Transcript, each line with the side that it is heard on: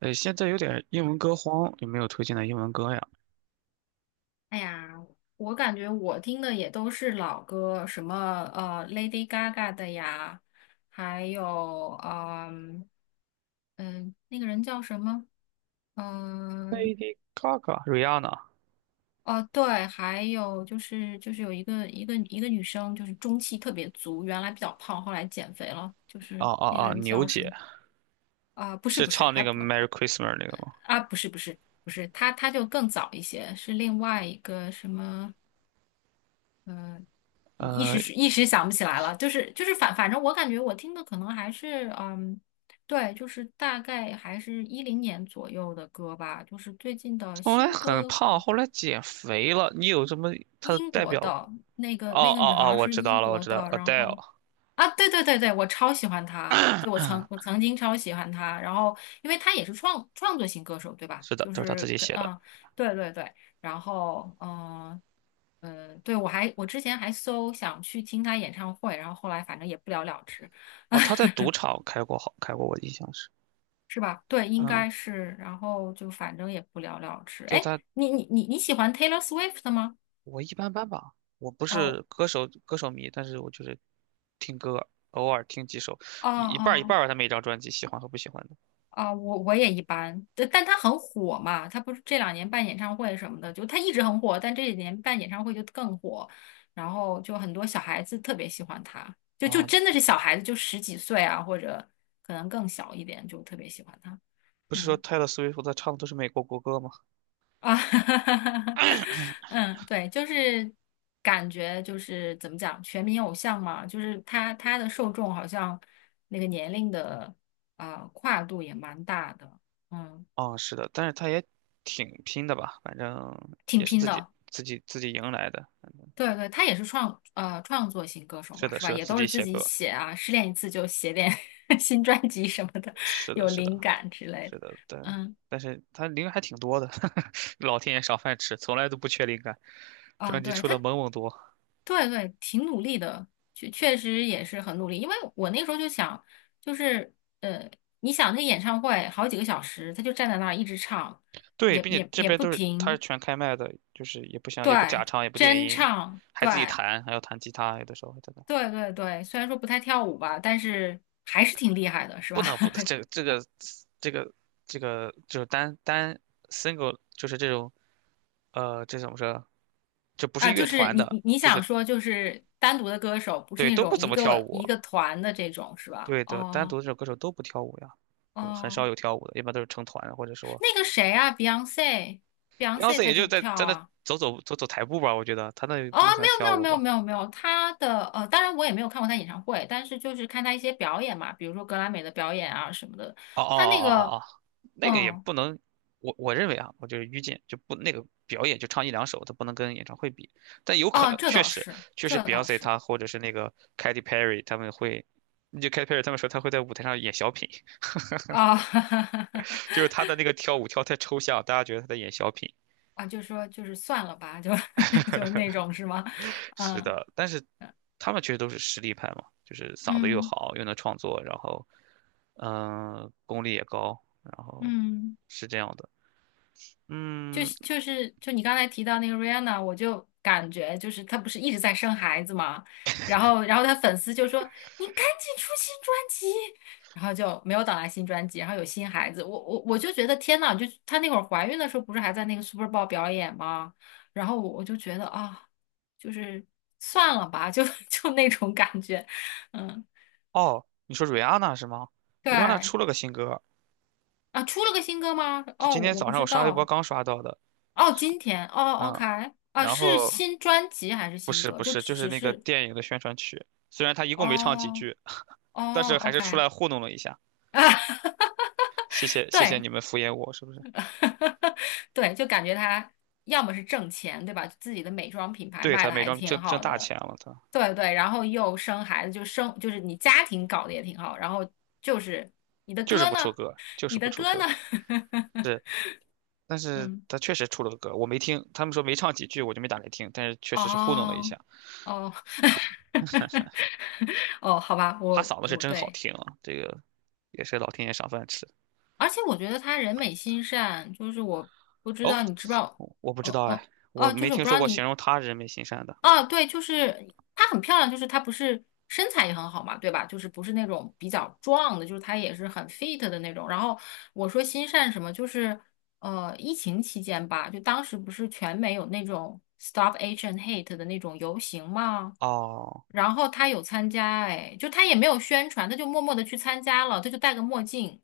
right: 现在有点英文歌荒，有没有推荐的英文歌呀
left: 哎呀，我感觉我听的也都是老歌，什么Lady Gaga 的呀，还有那个人叫什么？嗯、
right: ？Lady Gaga、Rihanna，
left: 哦对，还有就是有一个女生，就是中气特别足，原来比较胖，后来减肥了，就是那个人
right: 牛
left: 叫什么？
right: 姐
left: 啊、不是
right: 是
left: 不是，
right: 唱
left: 还
right: 那个
left: 不
right: 《Merry
left: 还
right: Christmas》那个吗？
left: 啊不是不是不是，她就更早一些，是另外一个什么？嗯。一
right: 呃，
left: 时是一时想不起来了，就是反正我感觉我听的可能还是对，就是大概还是一零年左右的歌吧，就是最近的
right: 后来
left: 新
right: 很
left: 歌，
right: 胖，后来减肥了。你有什么她的
left: 英
right: 代
left: 国
right: 表？
left: 的那个那个女孩
right: 哦，
left: 儿
right: 我
left: 是
right: 知道
left: 英
right: 了，我
left: 国
right: 知道
left: 的，然
right: ，Adele，
left: 后啊，对对对对，我超喜欢他，对，我曾经超喜欢他，然后因为他也是创作型歌手，对吧？
right: 是的，
left: 就
right: 都是她
left: 是
right: 自己
left: 跟
right: 写的。
left: 对对对，然后对我之前还想去听他演唱会，然后后来反正也不了了之，
right: 哦，她在 赌场开过好，开过，我印象是，
left: 是吧？对，应
right: 嗯，
left: 该是，然后就反正也不了了之。
right: 对
left: 哎，
right: 她，
left: 你喜欢 Taylor Swift 吗？
right: 我一般般吧。我不
left: 哦
right: 是歌手迷，但是我就是听歌，偶尔听几首，
left: 哦
right: 一半儿一
left: 哦。
right: 半儿吧。他每一张专辑喜欢和不喜欢的。
left: 啊，我也一般，但他很火嘛，他不是这两年办演唱会什么的，就他一直很火，但这几年办演唱会就更火，然后就很多小孩子特别喜欢他，就
right: 啊，
left: 真的是小孩子，就十几岁啊，或者可能更小一点，就特别喜欢他。
right: 不是说
left: 嗯
right: 泰勒·斯威夫特唱的都是美国国歌吗？
left: 啊，嗯，对，就是感觉就是怎么讲，全民偶像嘛，就是他的受众好像那个年龄的跨度也蛮大的，嗯，
right: 是的，但是他也挺拼的吧，反正
left: 挺
right: 也是
left: 拼
right: 自己
left: 的。
right: 自己自己迎来的。
left: 对对，他也是创作型歌手
right: 是
left: 嘛，
right: 的，
left: 是
right: 是
left: 吧？
right: 的，
left: 也
right: 自
left: 都
right: 己
left: 是自
right: 写
left: 己
right: 歌。
left: 写啊，失恋一次就写点 新专辑什么的，
right: 是 的，
left: 有
right: 是的，
left: 灵感之类的。
right: 是的，但
left: 嗯，
right: 但是他灵感还挺多的，老天爷赏饭吃，从来都不缺灵感。
left: 啊，
right: 专辑
left: 对，
right: 出的猛多，
left: 对对，挺努力的，确实也是很努力。因为我那时候就想，就是呃，你想那演唱会好几个小时，他就站在那儿一直唱，
right: 对，
left: 也
right: 并且
left: 也
right: 这
left: 也
right: 边
left: 不
right: 都是他是
left: 停，
right: 全开麦的，就是也不想也不假
left: 对，
right: 唱也不电
left: 真
right: 音，
left: 唱，
right: 还
left: 对
right: 自己弹，还要弹吉他，有的时候还在那。
left: 对对对。虽然说不太跳舞吧，但是还是挺厉害的，是
right: 不
left: 吧？
right: 能不的，这个这个就是单 single 就是这种这怎么说？就不是
left: 啊，
right: 乐
left: 就是
right: 团
left: 你你
right: 的，
left: 你
right: 就
left: 想
right: 是
left: 说就是单独的歌手，不是
right: 对
left: 那
right: 都不
left: 种
right: 怎
left: 一
right: 么跳
left: 个
right: 舞，
left: 一个团的这种是吧？
right: 对的，单
left: 哦
right: 独这种歌手都不跳舞呀，很少
left: 哦，
right: 有跳舞的，一般都是成团的，或者说
left: 那个谁啊，Beyonce，
right: Beyonce
left: 她
right: 也就
left: 就
right: 在
left: 跳
right: 在那
left: 啊。
right: 走台步吧，我觉得他那也
left: 哦，
right: 不能
left: 没
right: 算
left: 有没
right: 跳
left: 有
right: 舞
left: 没有
right: 吧。
left: 没有没有，她的当然我也没有看过她演唱会，但是就是看她一些表演嘛，比如说格莱美的表演啊什么的。
right: 哦哦
left: 她那
right: 哦哦
left: 个，
right: 哦哦，那个也
left: 嗯，
right: 不能，我认为啊，我就是愚见，就不那个表演就唱一两首，它不能跟演唱会比，但有可
left: 哦，
right: 能
left: 这
right: 确
left: 倒
right: 实
left: 是，
right: 确实
left: 这倒
right: Beyonce
left: 是
right: 他或者是那个 Katy Perry 他们会，就 Katy Perry 他们说他会在舞台上演小品，
left: 啊，
right: 就是他的那个跳舞跳太抽象，大家觉得他在演小品。
left: 啊，就说就是算了吧，就那种是吗？
right: 是
left: 嗯
right: 的，但是他们确实都是实力派嘛，就是嗓子又
left: 嗯。
right: 好，又能创作，然后功力也高，然后
left: 嗯，
right: 是这样的。
left: 就
right: 嗯，
left: 是就是就你刚才提到那个 Rihanna，我就感觉就是她不是一直在生孩子嘛，然后她粉丝就说你赶紧出新专辑，然后就没有等来新专辑，然后有新孩子，我就觉得天呐，就她那会儿怀孕的时候不是还在那个 Super Bowl 表演吗？然后我就觉得啊，就是算了吧，就那种感觉，嗯，
right: 哦，你说瑞安娜是吗？瑞安娜
left: 对
right: 出了个新歌，
left: 啊，出了个新歌吗？
right: 就
left: 哦，我
right: 今天
left: 我不
right: 早上我
left: 知
right: 刷微博
left: 道。
right: 刚刷到的。
left: 哦，今天哦
right: 嗯，
left: ，OK，啊，
right: 然
left: 是
right: 后
left: 新专辑还是
right: 不
left: 新
right: 是
left: 歌？
right: 不
left: 就
right: 是，
left: 只
right: 就是
left: 只
right: 那个
left: 是
right: 电影的宣传曲，虽然他一共没唱几
left: 哦
right: 句，但
left: 哦
right: 是还是
left: ，OK
right: 出
left: 啊，
right: 来糊弄了一下。谢谢你
left: 对
right: 们敷衍我，是不是？
left: 对，就感觉他要么是挣钱，对吧？自己的美妆品牌
right: 对，
left: 卖
right: 他
left: 的
right: 美
left: 还
right: 妆
left: 挺
right: 挣
left: 好
right: 大
left: 的，
right: 钱了，他
left: 对对，然后又生孩子，就是你家庭搞得也挺好，然后就是你的
right: 就是
left: 歌
right: 不出
left: 呢，
right: 歌，就 是
left: 你
right: 不
left: 的
right: 出
left: 歌呢，
right: 歌。是，但 是
left: 嗯，
right: 他确实出了个歌，我没听，他们说没唱几句，我就没打开听，但是确实是糊弄了一
left: 哦
right: 下。
left: 哦。哦，好吧，
right: 他
left: 我
right: 嗓子是
left: 我
right: 真好
left: 对，
right: 听啊，这个也是老天爷赏饭吃。
left: 而且我觉得她人美心善，就是我不知
right: 哦，
left: 道你知不知道，
right: 我不知
left: 嗯
right: 道哎，
left: 嗯
right: 我
left: 哦，就
right: 没
left: 是我
right: 听
left: 不知
right: 说
left: 道
right: 过形
left: 你
right: 容他人美心善的。
left: 哦，对，就是她很漂亮，就是她不是身材也很好嘛，对吧？就是不是那种比较壮的，就是她也是很 fit 的那种。然后我说心善什么，就是疫情期间吧，就当时不是全美有那种 Stop Age and Hate 的那种游行吗？
right: 哦
left: 然后他有参加，哎，就他也没有宣传，他就默默的去参加了，他就戴个墨镜，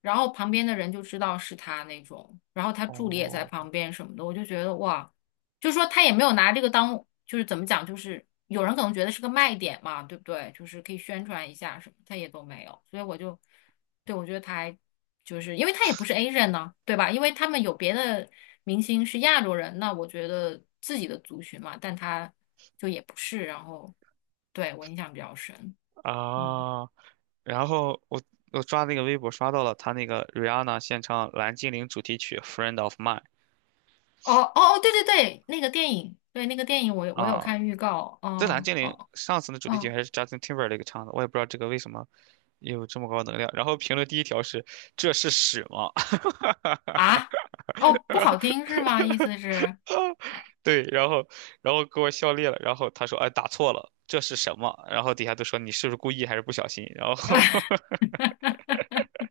left: 然后旁边的人就知道是他那种，然后他助理也在
right: 哦
left: 旁边什么的，我就觉得哇。就是说他也没有拿这个当，就是怎么讲，就是有人可能觉得是个卖点嘛，对不对？就是可以宣传一下什么，他也都没有，所以我就，对，我觉得他还就是因为他也不是 Asian 呢，对吧？因为他们有别的明星是亚洲人，那我觉得自己的族群嘛，但他就也不是，然后对我印象比较深，嗯，
right: 啊！然后我刷那个微博刷到了他那个 Rihanna 献唱《蓝精灵》主题曲《Friend of Mine》
left: 哦哦哦，对对对，那个电影，对那个电影我有
right: 啊，
left: 看预告，
right: 这《蓝
left: 哦
right: 精灵》
left: 哦
right: 上次的主题曲
left: 哦
right: 还是 Justin Timberlake 唱的，我也不知道这个为什么有这么高能量。然后评论第一条是这是屎吗？
left: 啊。哦，不好听是吗？意思是，
right: 对，然后给我笑裂了。然后他说：“哎，打错了，这是什么？”然后底下都说你是不是故意还是不小心？然后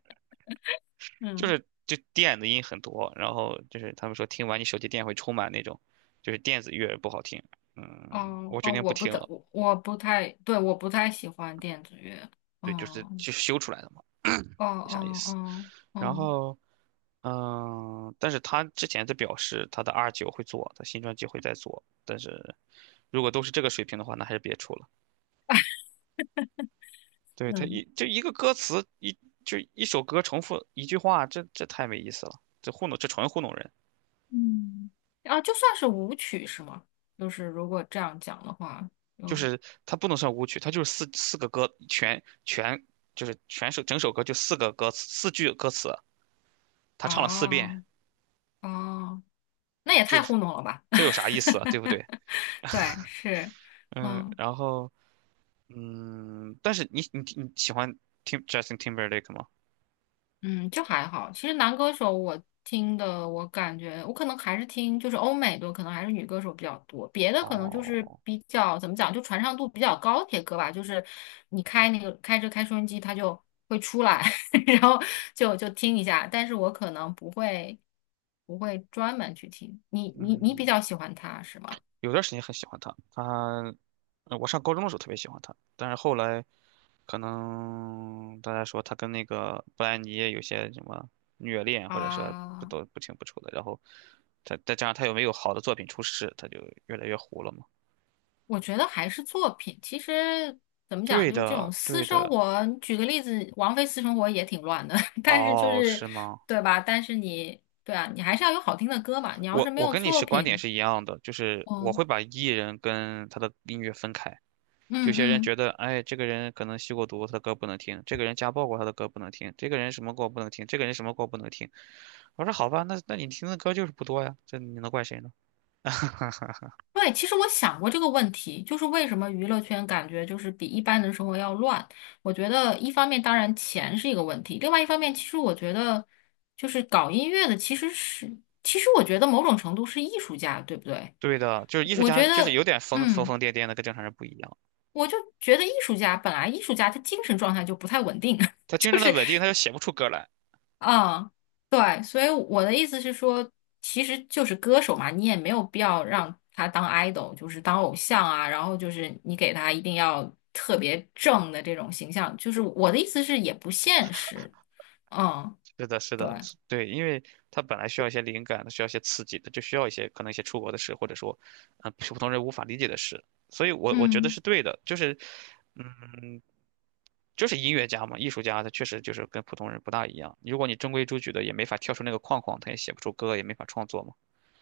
left: 嗯，
right: 就电子音很多，然后就是他们说听完你手机电会充满那种，就是电子乐不好听。嗯，
left: 哦
right: 我决
left: 哦，
right: 定不听了。
left: 我不太，对，我不太喜欢电子乐。
right: 对，
left: 嗯，
right: 就修出来的嘛，
left: 哦
right: 没啥意
left: 哦
right: 思。
left: 哦，
right: 然
left: 嗯
right: 后，嗯，但是他之前在表示他的 R 九会做，他新专辑会再做，但是如果都是这个水平的话，那还是别出了。对，他一
left: 嗯，
right: 就一个歌词一就一首歌重复一句话，这太没意思了，这糊弄这纯糊弄人。
left: 嗯，啊，就算是舞曲是吗？就是如果这样讲的话，
right: 就
left: 就
right: 是它不能算舞曲，它就是四四个歌全全就是全首整首歌就四个歌词四句歌词，他唱了四遍，
left: 哦哦，那也
right: 就
left: 太
right: 是
left: 糊弄了吧？
right: 这有啥意思啊，对不对？
left: 对，是，
right: 嗯，
left: 嗯。
right: 然后嗯，但是你喜欢听 Justin Timberlake 吗？
left: 嗯，就还好。其实男歌手我听的，我感觉我可能还是听就是欧美多，可能还是女歌手比较多。别的可能就是
right: 哦，
left: 比较怎么讲，就传唱度比较高铁歌吧，就是你开那个开着开收音机，它就会出来，然后就听一下。但是我可能不会专门去听。你比
right: 嗯，
left: 较喜欢他是吗？
right: 有段时间很喜欢他，他，我上高中的时候特别喜欢他，但是后来可能大家说他跟那个布兰妮有些什么虐恋，或者说不
left: 啊。
right: 都不清不楚的，然后他再加上又没有好的作品出世，他就越来越糊了嘛。
left: 我觉得还是作品。其实怎么讲，
right: 对
left: 就是这种
right: 的，
left: 私
right: 对
left: 生
right: 的，
left: 活，举个例子，王菲私生活也挺乱的，但是就
right: 哦，
left: 是
right: 是吗？
left: 对吧？但是你对啊，你还是要有好听的歌嘛。你要是
right: 我
left: 没
right: 我
left: 有
right: 跟你
left: 作
right: 是观点
left: 品，
right: 是一样的，就是我会
left: 嗯
right: 把艺人跟他的音乐分开。
left: 嗯
right: 有些人
left: 嗯，
right: 觉得，哎，这个人可能吸过毒，他的歌不能听；这个人家暴过，他的歌不能听；这个人什么过不能听；这个人什么过不能听。我说好吧，那你听的歌就是不多呀，这你能怪谁呢？
left: 对。其实我想过这个问题，就是为什么娱乐圈感觉就是比一般的生活要乱？我觉得一方面当然钱是一个问题，另外一方面其实我觉得就是搞音乐的其实是，其实我觉得某种程度是艺术家，对不对？
right: 对的，就是艺术
left: 我
right: 家，
left: 觉
right: 就是
left: 得。
right: 有点疯疯
left: 嗯。
right: 疯癫癫的，跟正常人不一样。
left: 我就觉得艺术家本来艺术家他精神状态就不太稳定啊，
right: 他 真
left: 就
right: 正的
left: 是
right: 稳定，他就写不出歌来。
left: 嗯，对，所以我的意思是说，其实就是歌手嘛，你也没有必要让他当 idol，就是当偶像啊，然后就是你给他一定要特别正的这种形象，就是我的意思是也不现实，嗯，
right: 是的，是
left: 对，
right: 的，是对，因为他本来需要一些灵感，他需要一些刺激，他就需要一些可能一些出国的事，或者说，普通人无法理解的事。所以我觉得
left: 嗯
right: 是对的，就是，嗯，就是音乐家嘛，艺术家，他确实就是跟普通人不大一样。如果你中规中矩的，也没法跳出那个框框，他也写不出歌，也没法创作嘛。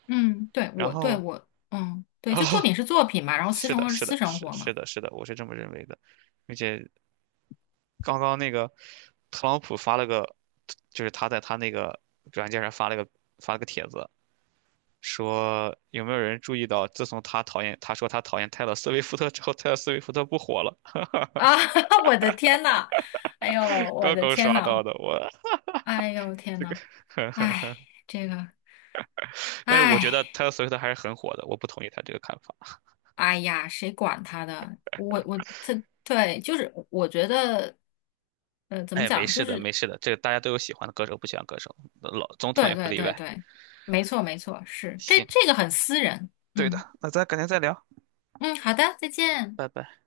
left: 嗯，对
right: 然
left: 我对
right: 后，
left: 我嗯对，
right: 然后，
left: 就作 品是作品嘛，然后私
right: 是
left: 生
right: 的，
left: 活是
right: 是
left: 私
right: 的，
left: 生
right: 是
left: 活嘛，
right: 是的，是的，我是这么认为的。并且刚刚那个特朗普发了个，就是他在他那个软件上发了个帖子，说有没有人注意到，自从他讨厌他说他讨厌泰勒·斯威夫特之后，泰勒·斯威夫特不火了。
left: 啊，我的天呐，哎呦，我
right: 刚
left: 的
right: 刚
left: 天
right: 刷到
left: 呐！
right: 的，我
left: 哎呦天
right: 这个，
left: 呐，哎，这个，
right: 但是我觉得
left: 哎，
right: 泰勒·斯威夫特还是很火的，我不同意他这个看法。
left: 哎呀，谁管他的？我这对，就是我觉得，怎么
right: 哎，没
left: 讲？就
right: 事的，
left: 是
right: 没事的，这个大家都有喜欢的歌手，不喜欢歌手，老总统
left: 对
right: 也不
left: 对
right: 例
left: 对
right: 外。
left: 对，没错没错，是这
right: 行，
left: 这个很私人。
right: 对的，
left: 嗯
right: 那咱改天再聊，
left: 嗯，好的，再见。
right: 拜拜。